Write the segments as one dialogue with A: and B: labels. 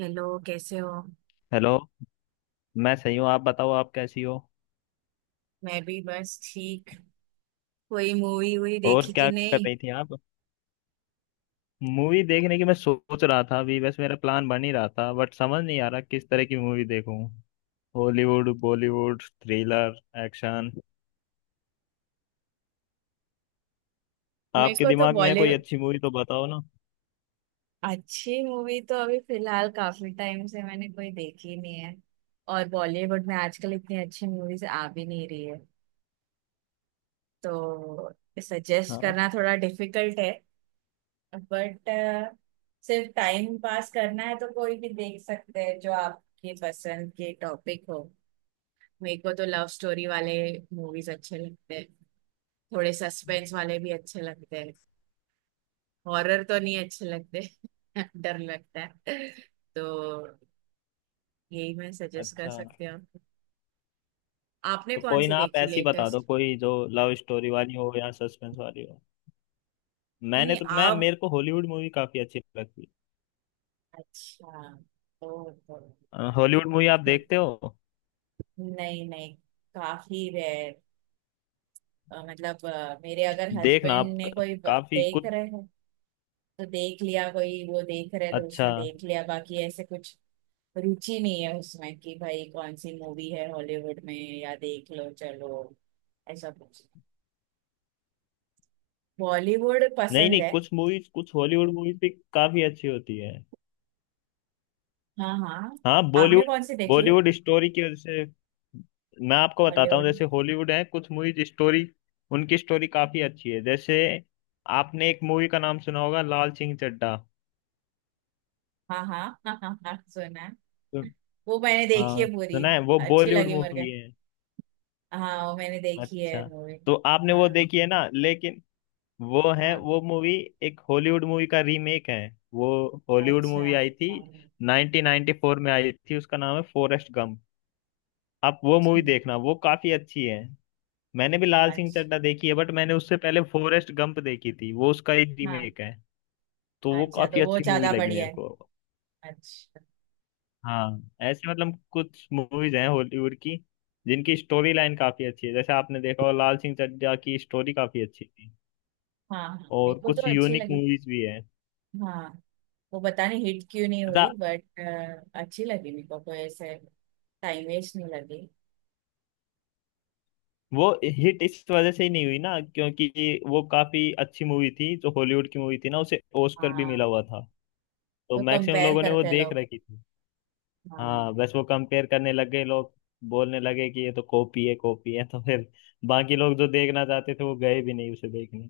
A: Hello, कैसे हो।
B: Hello. मैं सही हूँ, आप बताओ, आप कैसी हो?
A: मैं भी बस ठीक। कोई मूवी वूवी
B: और
A: देखी कि
B: क्या कर
A: नहीं?
B: रही थी आप? मूवी देखने की मैं सोच रहा था, अभी बस मेरा प्लान बन ही रहा था, बट समझ नहीं आ रहा किस तरह की मूवी देखूं। हॉलीवुड, बॉलीवुड, थ्रिलर, एक्शन,
A: मेरे
B: आपके
A: को तो
B: दिमाग में है कोई
A: बॉलीवुड।
B: अच्छी मूवी तो बताओ ना।
A: अच्छी मूवी तो अभी फिलहाल काफी टाइम से मैंने कोई देखी नहीं है। और बॉलीवुड में आजकल इतनी अच्छी मूवीज आ भी नहीं रही है, तो सजेस्ट
B: हाँ।
A: करना थोड़ा डिफिकल्ट है। बट सिर्फ टाइम पास करना है तो कोई भी देख सकते हैं जो आपके पसंद के टॉपिक हो। मेरे को तो लव स्टोरी वाले मूवीज अच्छे लगते हैं। थोड़े सस्पेंस वाले भी अच्छे लगते हैं। हॉरर तो नहीं अच्छे लगते। डर लगता है। तो यही मैं सजेस्ट कर
B: अच्छा
A: सकती हूँ। आपने
B: तो
A: कौन
B: कोई
A: सी
B: ना, आप
A: देखी
B: ऐसी बता दो
A: लेटेस्ट?
B: कोई जो लव स्टोरी वाली हो या सस्पेंस वाली हो।
A: नहीं
B: मैंने
A: नहीं,
B: तो मैं
A: आप।
B: मेरे को हॉलीवुड मूवी काफी अच्छी लगती
A: अच्छा, तो
B: है। हॉलीवुड मूवी आप
A: फिर-
B: देखते हो?
A: नहीं नहीं, काफी रेयर। मतलब मेरे अगर
B: देखना
A: हस्बैंड
B: आप
A: ने कोई
B: काफी
A: देख
B: कुछ।
A: रहे हैं तो देख लिया, कोई वो देख रहे हैं तो
B: अच्छा।
A: उसमें देख लिया, बाकी ऐसे कुछ रुचि नहीं है उसमें कि भाई कौन सी मूवी है हॉलीवुड में। या देख लो चलो, ऐसा कुछ। बॉलीवुड
B: नहीं
A: पसंद
B: नहीं,
A: है।
B: कुछ मूवीज, कुछ हॉलीवुड मूवीज भी काफी अच्छी होती है।
A: हाँ हाँ।
B: हाँ।
A: आपने
B: बॉलीवुड।
A: कौन सी देखी?
B: बॉलीवुड स्टोरी की वजह से मैं आपको बताता हूँ,
A: बॉलीवुड।
B: जैसे हॉलीवुड है कुछ मूवीज स्टोरी, उनकी स्टोरी काफी अच्छी है। जैसे आपने एक मूवी का नाम सुना होगा, लाल सिंह चड्ढा।
A: हाँ हाँ। हाँ हाँ हाँ, सुना है।
B: तो-
A: वो मैंने देखी है
B: हाँ
A: पूरी।
B: सुना है, वो
A: अच्छी
B: बॉलीवुड
A: लगी मुझे।
B: मूवी है।
A: हाँ, वो मैंने देखी है
B: अच्छा
A: मूवी।
B: तो आपने वो
A: हाँ
B: देखी है ना, लेकिन वो है
A: हाँ।
B: वो मूवी एक हॉलीवुड मूवी का रीमेक है। वो हॉलीवुड
A: अच्छा।
B: मूवी आई थी,
A: अच्छा।
B: 1994 में आई थी, उसका नाम है फॉरेस्ट गंप। आप वो मूवी देखना, वो काफी अच्छी है। मैंने भी लाल सिंह
A: अच्छा,
B: चड्ढा देखी है, बट मैंने उससे पहले फॉरेस्ट गंप देखी थी, वो उसका एक
A: हाँ।
B: रीमेक है। तो वो
A: अच्छा
B: काफी
A: तो वो
B: अच्छी मूवी
A: ज्यादा
B: लगी
A: बढ़िया
B: मेरे
A: है।
B: को।
A: अच्छा।
B: हाँ, ऐसे मतलब कुछ मूवीज हैं हॉलीवुड की जिनकी स्टोरी लाइन काफी अच्छी है, जैसे आपने देखा हो लाल सिंह चड्ढा की स्टोरी काफी अच्छी थी।
A: हाँ हाँ, मेरे
B: और
A: को
B: कुछ
A: तो अच्छी
B: यूनिक
A: लगी।
B: मूवीज भी है।
A: हाँ। वो पता नहीं हिट क्यों नहीं
B: अच्छा।
A: हुई, बट अच्छी लगी मेरे को। कोई ऐसे टाइम वेस्ट नहीं लगी।
B: वो हिट इस वजह से ही नहीं हुई ना, क्योंकि वो काफी अच्छी मूवी थी जो हॉलीवुड की मूवी थी ना, उसे ऑस्कर भी मिला
A: हाँ,
B: हुआ था। तो
A: वो
B: मैक्सिमम
A: कंपेयर
B: लोगों ने वो
A: करते हैं
B: देख
A: लोग।
B: रखी थी।
A: हाँ।
B: हाँ बस वो कंपेयर करने लग गए लोग, बोलने लगे कि ये तो कॉपी है कॉपी है, तो फिर बाकी लोग जो देखना चाहते थे वो गए भी नहीं उसे देखने।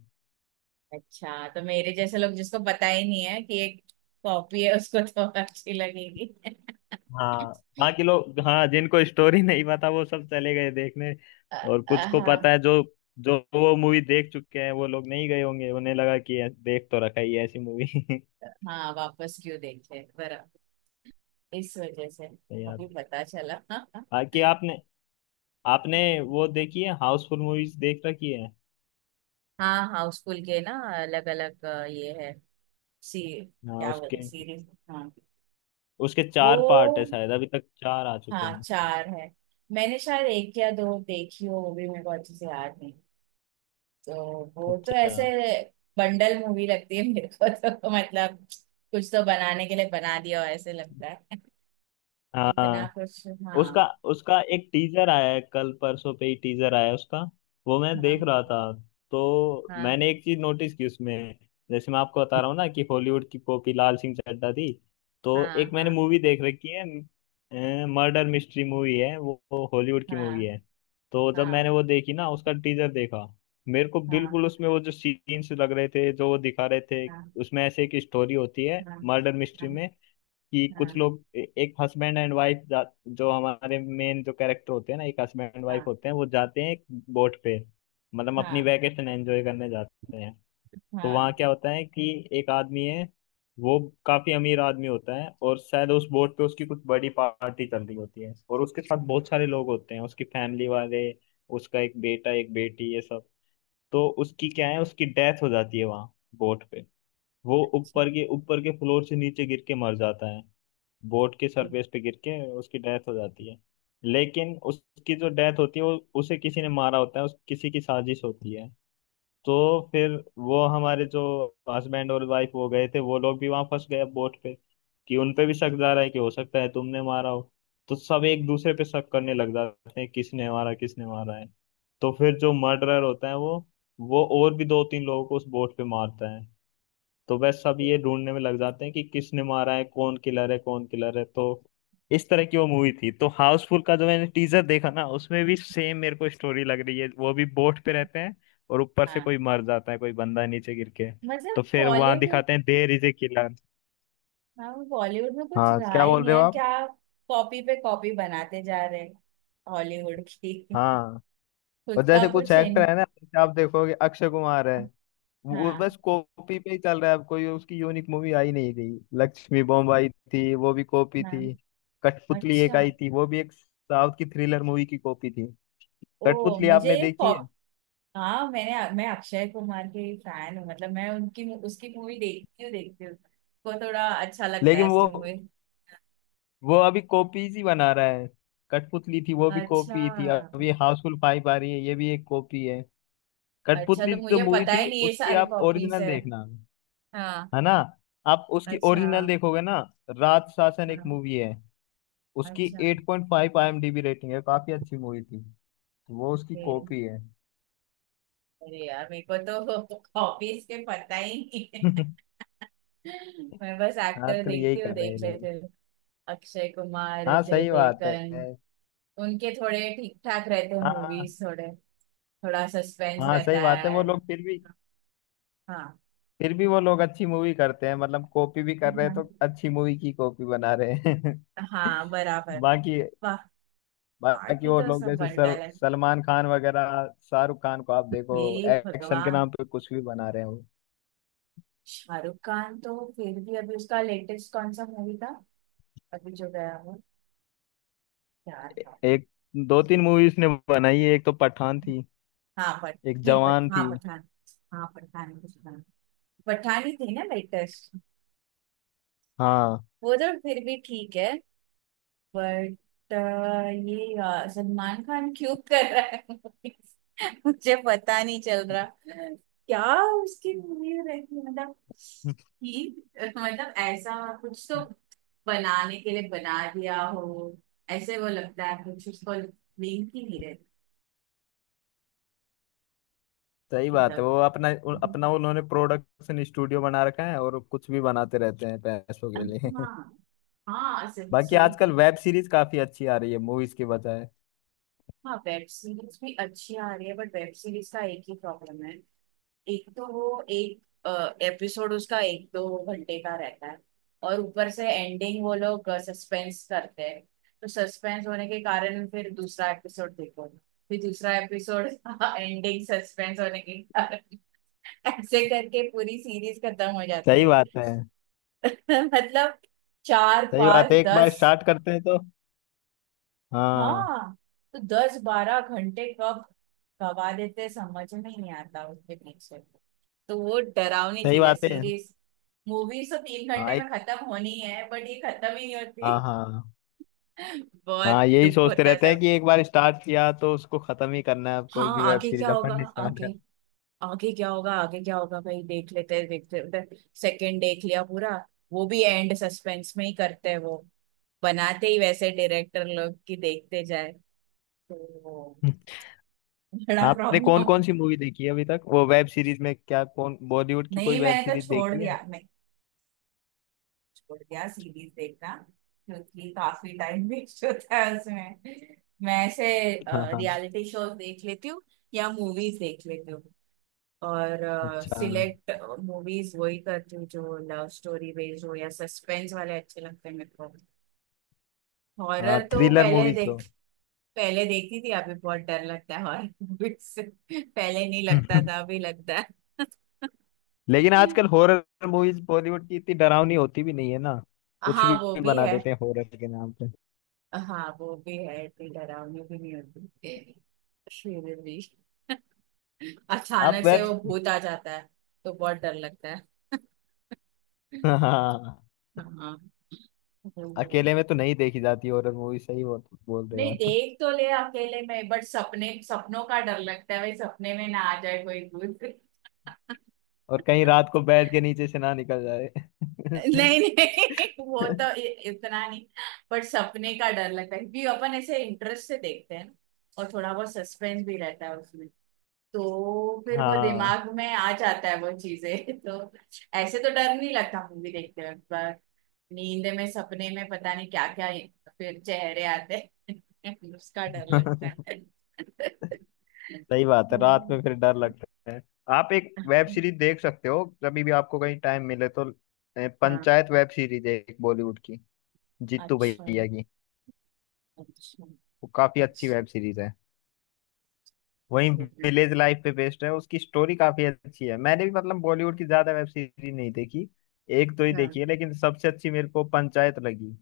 A: अच्छा, तो मेरे जैसे लोग जिसको पता ही नहीं है कि एक कॉपी है उसको तो अच्छी लगेगी।
B: हाँ बाकी लोग, हाँ जिनको स्टोरी नहीं पता वो सब चले गए देखने, और कुछ को
A: हाँ,
B: पता है जो जो वो मूवी देख चुके हैं वो लोग नहीं गए होंगे, उन्हें लगा कि देख तो रखा ही है ऐसी मूवी।
A: हाँ वापस क्यों देखे, बराबर। इस वजह से।
B: नहीं यार।
A: अभी पता चला।
B: बाकी आपने आपने वो देखी है, हाउसफुल मूवीज देख रखी है?
A: हाँ, हाउस स्कूल के ना। अलग अलग। ये है। सी
B: हाँ
A: क्या
B: उसके
A: बोलते? सीरीज, हाँ।
B: उसके
A: वो।
B: चार पार्ट है शायद, अभी तक चार आ चुके
A: हाँ,
B: हैं।
A: चार है। मैंने शायद एक या दो देखी हो, वो भी मेरे को अच्छे से याद नहीं। तो वो तो
B: अच्छा।
A: ऐसे बंडल मूवी लगती है मेरे को तो। मतलब कुछ तो बनाने के लिए बना दिया हो ऐसे लगता है। इतना
B: हाँ
A: कुछ। हाँ।
B: उसका उसका एक टीजर आया है, कल परसों पे ही टीजर आया है उसका, वो मैं
A: हाँ।
B: देख रहा था। तो
A: हाँ।
B: मैंने एक चीज नोटिस की उसमें, जैसे मैं आपको बता रहा हूँ ना कि हॉलीवुड की कॉपी लाल सिंह चड्ढा थी, तो
A: हाँ।
B: एक मैंने
A: हाँ।
B: मूवी देख रखी है मर्डर मिस्ट्री मूवी है, वो हॉलीवुड की
A: हाँ।
B: मूवी है। तो जब
A: हाँ।
B: मैंने वो देखी ना उसका टीजर देखा, मेरे को
A: हाँ।
B: बिल्कुल उसमें वो जो सीन्स लग रहे थे जो वो दिखा रहे थे, उसमें ऐसे एक स्टोरी होती है
A: हाँ।
B: मर्डर मिस्ट्री
A: हाँ।
B: में, कि
A: हाँ।
B: कुछ
A: हाँ।
B: लोग एक हस्बैंड एंड वाइफ, जो हमारे मेन जो कैरेक्टर होते हैं ना एक हस्बैंड एंड वाइफ
A: हाँ।
B: होते हैं, वो जाते हैं एक बोट पे, मतलब अपनी
A: हाँ।
B: वैकेशन एंजॉय करने जाते हैं। तो
A: हाँ।
B: वहाँ क्या होता है कि एक आदमी है, वो काफी अमीर आदमी होता है, और शायद उस बोट पे उसकी कुछ बड़ी पार्टी चल रही होती है, और उसके साथ बहुत सारे लोग होते हैं उसकी फैमिली वाले, उसका एक बेटा एक बेटी ये सब। तो उसकी क्या है, उसकी डेथ हो जाती है वहाँ बोट पे, वो
A: अच्छा,
B: ऊपर के फ्लोर से नीचे गिर के मर जाता है, बोट की सरफेस पे गिर के उसकी डेथ हो जाती है। लेकिन उसकी जो डेथ होती है वो उसे किसी ने मारा होता है, उस किसी की साजिश होती है। तो फिर वो हमारे जो हस्बैंड और वाइफ वो गए थे वो लोग भी वहां फंस गए बोट पे, कि उन पे भी शक जा रहा है कि हो सकता है तुमने मारा हो। तो सब एक दूसरे पे शक करने लग जाते हैं, किसने मारा है। तो फिर जो मर्डरर होता है वो और भी दो तीन लोगों को उस बोट पे मारता है। तो बस सब ये ढूंढने में लग जाते हैं कि किसने मारा है, कौन किलर है कौन किलर है। तो इस तरह की वो मूवी थी। तो हाउसफुल का जो मैंने टीजर देखा ना, उसमें भी सेम मेरे को स्टोरी लग रही है, वो भी बोट पे रहते हैं और ऊपर से
A: हाँ।
B: कोई मर जाता है, कोई बंदा नीचे गिर के,
A: मतलब
B: तो फिर वहां
A: बॉलीवुड।
B: दिखाते हैं देयर इज ए किलर।
A: हाँ, बॉलीवुड में कुछ
B: हाँ
A: रहा
B: क्या
A: ही
B: बोल
A: नहीं
B: रहे हो
A: है क्या?
B: आप?
A: कॉपी पे कॉपी बनाते जा रहे हैं हॉलीवुड की।
B: हाँ।
A: खुद
B: और
A: का
B: जैसे कुछ
A: कुछ इन।
B: एक्टर है ना, जैसे आप देखोगे अक्षय कुमार है, वो
A: हाँ
B: बस कॉपी पे ही चल रहा है, अब कोई उसकी यूनिक मूवी आई नहीं, रही लक्ष्मी बॉम्ब आई थी वो भी कॉपी
A: हाँ।
B: थी, कठपुतली एक
A: अच्छा।
B: आई थी वो भी एक साउथ की थ्रिलर मूवी की कॉपी थी।
A: ओ,
B: कठपुतली
A: मुझे
B: आपने
A: ये
B: देखी है?
A: कॉप हाँ, मैं अक्षय कुमार के फैन हूँ, मतलब मैं उनकी उसकी मूवी देखती हूँ को थोड़ा अच्छा लगता है,
B: लेकिन वो
A: उसकी मूवी।
B: वो अभी कॉपीज ही बना रहा है, कठपुतली थी वो भी
A: अच्छा।
B: कॉपी थी, अभी हाउसफुल फाइव आ रही है ये भी एक कॉपी है।
A: अच्छा,
B: कठपुतली
A: तो
B: जो
A: मुझे
B: मूवी
A: पता ही
B: थी
A: नहीं ये
B: उसकी
A: सारे
B: आप
A: कॉपीज
B: ओरिजिनल
A: है।
B: देखना,
A: हाँ।
B: है ना, आप उसकी
A: अच्छा।
B: ओरिजिनल देखोगे ना, रात शासन एक
A: हाँ।
B: मूवी है, उसकी
A: अच्छा।
B: 8.5 आईएमडीबी रेटिंग है, काफी अच्छी मूवी थी, तो वो उसकी
A: ये-
B: कॉपी है।
A: अरे यार, मेरे को तो कॉपीज के पता ही नहीं है। मैं बस एक्टर
B: आजकल यही
A: देखती हूँ,
B: कर रहे
A: देख
B: हैं लोग।
A: लेते हूँ। अक्षय कुमार,
B: हाँ
A: अजय
B: सही बात
A: देवगन।
B: है।
A: उनके थोड़े ठीक ठाक रहते हैं
B: हाँ
A: मूवीज, थोड़े थोड़ा सस्पेंस
B: हाँ
A: रहता
B: सही बात है, वो
A: है।
B: लोग फिर भी
A: हाँ
B: फिर भी वो लोग अच्छी मूवी करते हैं, मतलब कॉपी भी कर रहे हैं
A: हाँ।
B: तो अच्छी मूवी की कॉपी बना रहे हैं।
A: हाँ, बराबर।
B: बाकी
A: वाह।
B: बाकी
A: बाकी
B: वो
A: तो
B: लोग
A: सब
B: जैसे सर,
A: बंडल है।
B: सलमान खान वगैरह शाहरुख खान को आप देखो,
A: हे
B: एक्शन के
A: भगवान।
B: नाम पे कुछ भी बना रहे हैं।
A: शाहरुख खान तो फिर भी, अभी उसका लेटेस्ट कौन सा मूवी था? अभी जो गया वो, क्या था?
B: एक दो तीन मूवीज ने बनाई है, एक तो पठान थी,
A: हाँ पठ
B: एक
A: नहीं, पठ
B: जवान
A: हाँ
B: थी।
A: पठान। हाँ पठान कुछ था। पठान ही थी ना लेटेस्ट?
B: हाँ।
A: वो तो फिर भी ठीक है। बट ये सलमान खान क्यों कर रहा है, मुझे पता नहीं चल रहा। क्या उसकी मूवी रहती है? मतलब कि मतलब ऐसा कुछ, तो बनाने के लिए बना दिया हो ऐसे वो लगता है, कुछ उसको लिंक ही नहीं रहती।
B: सही बात है।
A: मतलब
B: वो अपना उन्होंने प्रोडक्शन स्टूडियो बना रखा है और कुछ भी बनाते रहते हैं पैसों के लिए।
A: हाँ, हाँ
B: बाकी आजकल
A: सच्ची।
B: वेब सीरीज काफी अच्छी आ रही है मूवीज के बजाय।
A: हाँ, वेब सीरीज भी अच्छी आ रही है, बट वेब सीरीज का एक ही प्रॉब्लम है। एक तो वो एक एपिसोड उसका 1-2 घंटे का रहता है। और ऊपर से एंडिंग वो लोग सस्पेंस करते हैं, तो सस्पेंस होने के कारण फिर दूसरा एपिसोड देखो, फिर दूसरा एपिसोड एंडिंग सस्पेंस होने के कारण ऐसे करके पूरी सीरीज खत्म हो जाती
B: सही
A: है।
B: बात है।
A: मतलब चार
B: सही बात है,
A: पांच
B: एक बार
A: दस,
B: स्टार्ट करते हैं तो। हाँ।
A: हाँ, तो 10-12 घंटे कब गवा देते समझ में नहीं आता उसके पीछे। तो वो डरावनी
B: सही
A: चीज है,
B: बात है।
A: सीरीज। मूवीज तो तीन
B: हाँ
A: घंटे में
B: एक-
A: खत्म होनी है, बट ये खत्म ही नहीं होती।
B: हाँ हाँ।
A: बहुत
B: हाँ यही
A: दुख
B: सोचते
A: होता है
B: रहते
A: सब।
B: हैं कि एक बार स्टार्ट किया तो उसको खत्म ही करना है, अब कोई
A: हाँ,
B: भी वेब
A: आगे क्या
B: सीरीज
A: होगा,
B: अपन ने
A: आगे
B: स्टार्ट
A: आगे क्या होगा, आगे क्या होगा, भाई देख लेते हैं देखते हैं। सेकंड देख लिया पूरा, वो भी एंड सस्पेंस में ही करते हैं वो, बनाते ही वैसे डायरेक्टर लोग कि देखते जाए। तो वो
B: कर
A: बड़ा
B: आपने
A: प्रॉब्लम।
B: कौन कौन सी मूवी देखी है अभी तक वो, वेब सीरीज में क्या, कौन बॉलीवुड की कोई
A: नहीं,
B: वेब
A: मैंने तो
B: सीरीज
A: छोड़
B: देखी है?
A: दिया, मैं छोड़ दिया सीरीज देखना, क्योंकि काफी टाइम वेस्ट होता है उसमें। मैं ऐसे
B: हाँ हाँ।
A: रियलिटी शोज देख लेती हूँ या मूवीज देख लेती हूँ, और
B: अच्छा।
A: सिलेक्ट मूवीज वही करती हूँ जो लव स्टोरी बेस्ड हो या सस्पेंस वाले अच्छे लगते हैं मेरे को।
B: हाँ
A: हॉरर तो
B: थ्रिलर
A: पहले
B: मूवीज तो।
A: देख, पहले देखती थी, अभी बहुत डर लगता है हॉरर मूवीज से। पहले नहीं लगता था, अभी लगता है।
B: लेकिन आजकल हॉरर मूवीज बॉलीवुड की इतनी डरावनी होती भी नहीं है ना, कुछ
A: हाँ वो
B: भी
A: भी
B: बना
A: है।
B: देते हैं हॉरर के नाम पे।
A: हाँ वो भी है, इतनी डरावनी भी नहीं होती, फिर भी
B: आप
A: अचानक से
B: वेब
A: वो भूत आ जाता है तो बहुत डर लगता है।
B: हाँ हाँ, हाँ।
A: हाँ। वो-
B: अकेले में तो नहीं देखी जाती हॉरर मूवी, सही बोल बोल रहे हो
A: नहीं,
B: आप?
A: देख तो ले अकेले में, बट सपने सपनों का डर लगता है भाई, सपने में ना आ जाए कोई भूत।
B: और कहीं रात को बेड के नीचे से ना निकल जाए।
A: नहीं नहीं, वो तो इतना नहीं। बट सपने का डर लगता है क्योंकि अपन ऐसे इंटरेस्ट से देखते हैं ना, और थोड़ा बहुत सस्पेंस भी रहता है उसमें, तो फिर वो
B: हाँ।
A: दिमाग में आ जाता है, वो चीजें तो ऐसे तो डर नहीं लगता मूवी देखते वक्त पर। नींद में सपने में पता नहीं क्या क्या फिर चेहरे आते हैं, उसका डर लगता है।
B: सही बात है, रात
A: हम्म।
B: में फिर डर लगता है। आप एक वेब सीरीज देख सकते हो कभी भी, आपको कहीं टाइम मिले तो
A: हाँ।
B: पंचायत वेब सीरीज है एक बॉलीवुड की, जीतू
A: अच्छा।
B: भैया की,
A: अच्छा।
B: वो काफी अच्छी वेब
A: अच्छा।
B: सीरीज है। वहीं विलेज लाइफ पे बेस्ड है, उसकी स्टोरी काफी अच्छी है। मैंने भी मतलब बॉलीवुड की ज्यादा वेब सीरीज नहीं देखी, एक दो ही देखी
A: हाँ।
B: है, लेकिन सबसे अच्छी मेरे को पंचायत लगी।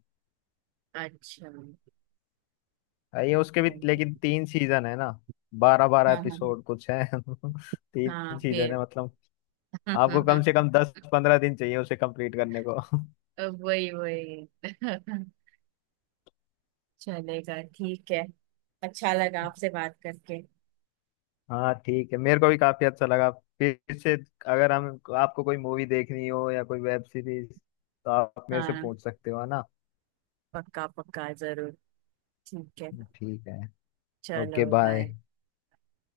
A: अच्छा।
B: ये उसके भी लेकिन तीन सीजन है ना, बारह बारह
A: हाँ हाँ।
B: एपिसोड कुछ है।
A: हाँ,
B: तीन सीजन
A: फिर
B: है मतलब आपको कम से कम 10-15 दिन चाहिए उसे कंप्लीट करने को।
A: वही वही। चलेगा, ठीक है। अच्छा लगा आपसे बात करके।
B: हाँ ठीक है, मेरे को भी काफी अच्छा लगा। फिर से अगर हम, आपको कोई मूवी देखनी हो या कोई वेब सीरीज, तो आप मेरे से
A: हाँ,
B: पूछ सकते हो है ना।
A: पक्का पक्का जरूर। ठीक है।
B: ठीक है।
A: चलो,
B: ओके बाय।
A: बाय।